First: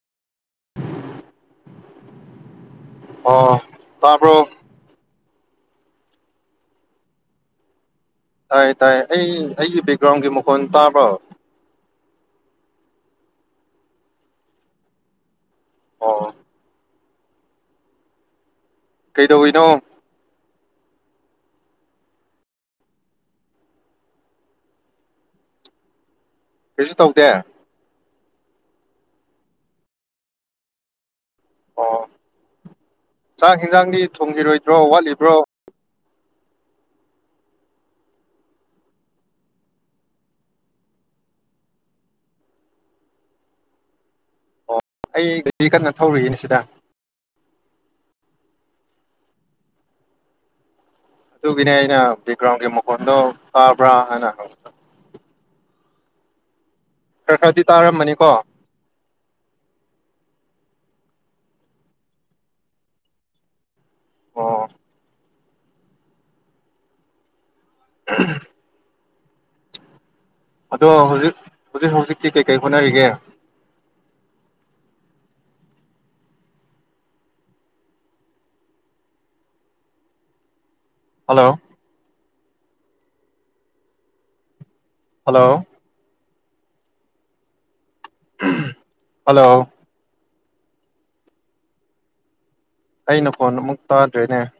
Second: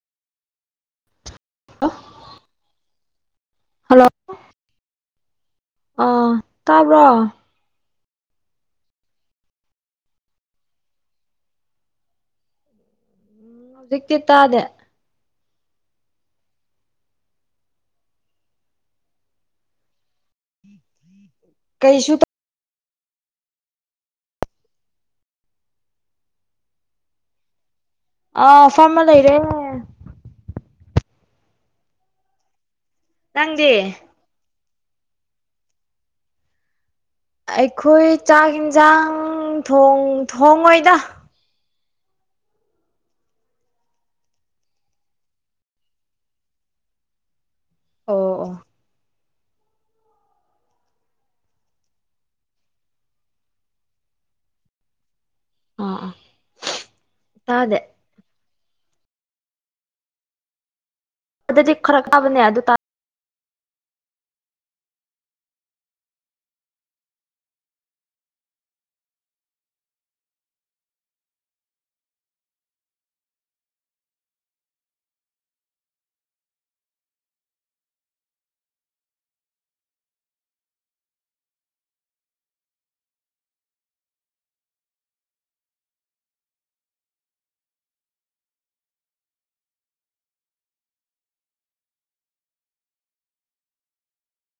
ꯑꯣ ꯍꯜꯂꯣ ꯇꯥꯕ꯭ꯔꯣ ꯑꯥ ꯇꯥꯕ꯭ꯔꯣ꯫ ꯇꯥꯏ-ꯇꯥꯏ ꯑꯩ ꯑꯩꯒꯤ ꯕꯦꯛꯒ꯭ꯔꯥꯎꯟꯒꯤ ꯃꯈꯣꯟ ꯇꯥꯕ꯭ꯔꯣ꯫ ꯍꯧꯖꯤꯛꯇꯤ ꯇꯥꯗꯦ꯫ ꯑꫭ ꯀꯩꯗꯧꯏꯅꯣ꯫ ꯀꯩꯁꯨꯨ ꯇꯧ ꯀꯩꯁꯨ ꯇꯧꯗꯦ꯫ ꯑꯥ ꯐꯝꯑ ꯂꯩꯔꯦ꯫ ꯑꫭ ꯆꯥꯛ ꯅꯪꯗꯤ ꯍꯤꯟꯖꯥꯡꯗꯤ ꯊꯣꯡꯈꯤꯔꯣꯏ ꯗ꯭ꯔꯣ ꯋꯥꯠꯂꯤꯕ꯭ꯔꯣ꯫ ꯑꯩꯈꯣꯏ ꯆꯥꯛ ꯌꯦꯟꯁꯥꯡ ꯊꫭꯡ ꯊꯣꯡꯉꯣꯏꯗ꯫ ꯑꯣ ꯑꯩ ꯒꯥꯔꯤ ꯀꯟꯅ ꯊꯧꯔꯤꯌꯦ ꯑꯁꯤꯗ꯫ ꯑꯣ ꯑꯣ ꯑꯗꯨꯒꯤꯅꯦ ꯑꯩꯅ ꯕꯦꯛꯒ꯭ꯔꯥꯎꯟꯒꯤ ꯃꯈꯣꯟꯗꯣ ꯇꯥꯕ꯭ꯔꯥ ꯍꯥꯏꯅ ꯍꯪꯕꯗꫭ꯫ ꯑꯥ ꯑꯥ ꯈꯔ ꯈꯔꯗꯤ ꯇꯥꯗꯦ ꯇꯥꯔꯝꯑꯅꯤꯀꯣ꯫ ꯑꯗꯨꯗꯤ ꯈꯔ ꯀꯥꯕꯅꯦ ꯑꯗꯨ ꯇꯥ ꯑꫭ ꯑꯗꯣ ꯍꯧꯖꯤꯛ-ꯍꯧꯖꯤꯛ ꯍꯧꯖꯤꯛꯇꯤ ꯀꯩꯀꯩ ꯍꯣꯠꯅꯔꯤꯒꯦ꯫ ꯍꯜꯂꯣ꯫ ꯍꯜꯂꯣ꯫ ꯍꯜꯂꯣ꯫ ꯑꯩꯅ ꯅꯈꫭꯟ ꯑꯃꯨꯛ ꯇꯥꯗ꯭ꯔꯦꯅꯦ꯫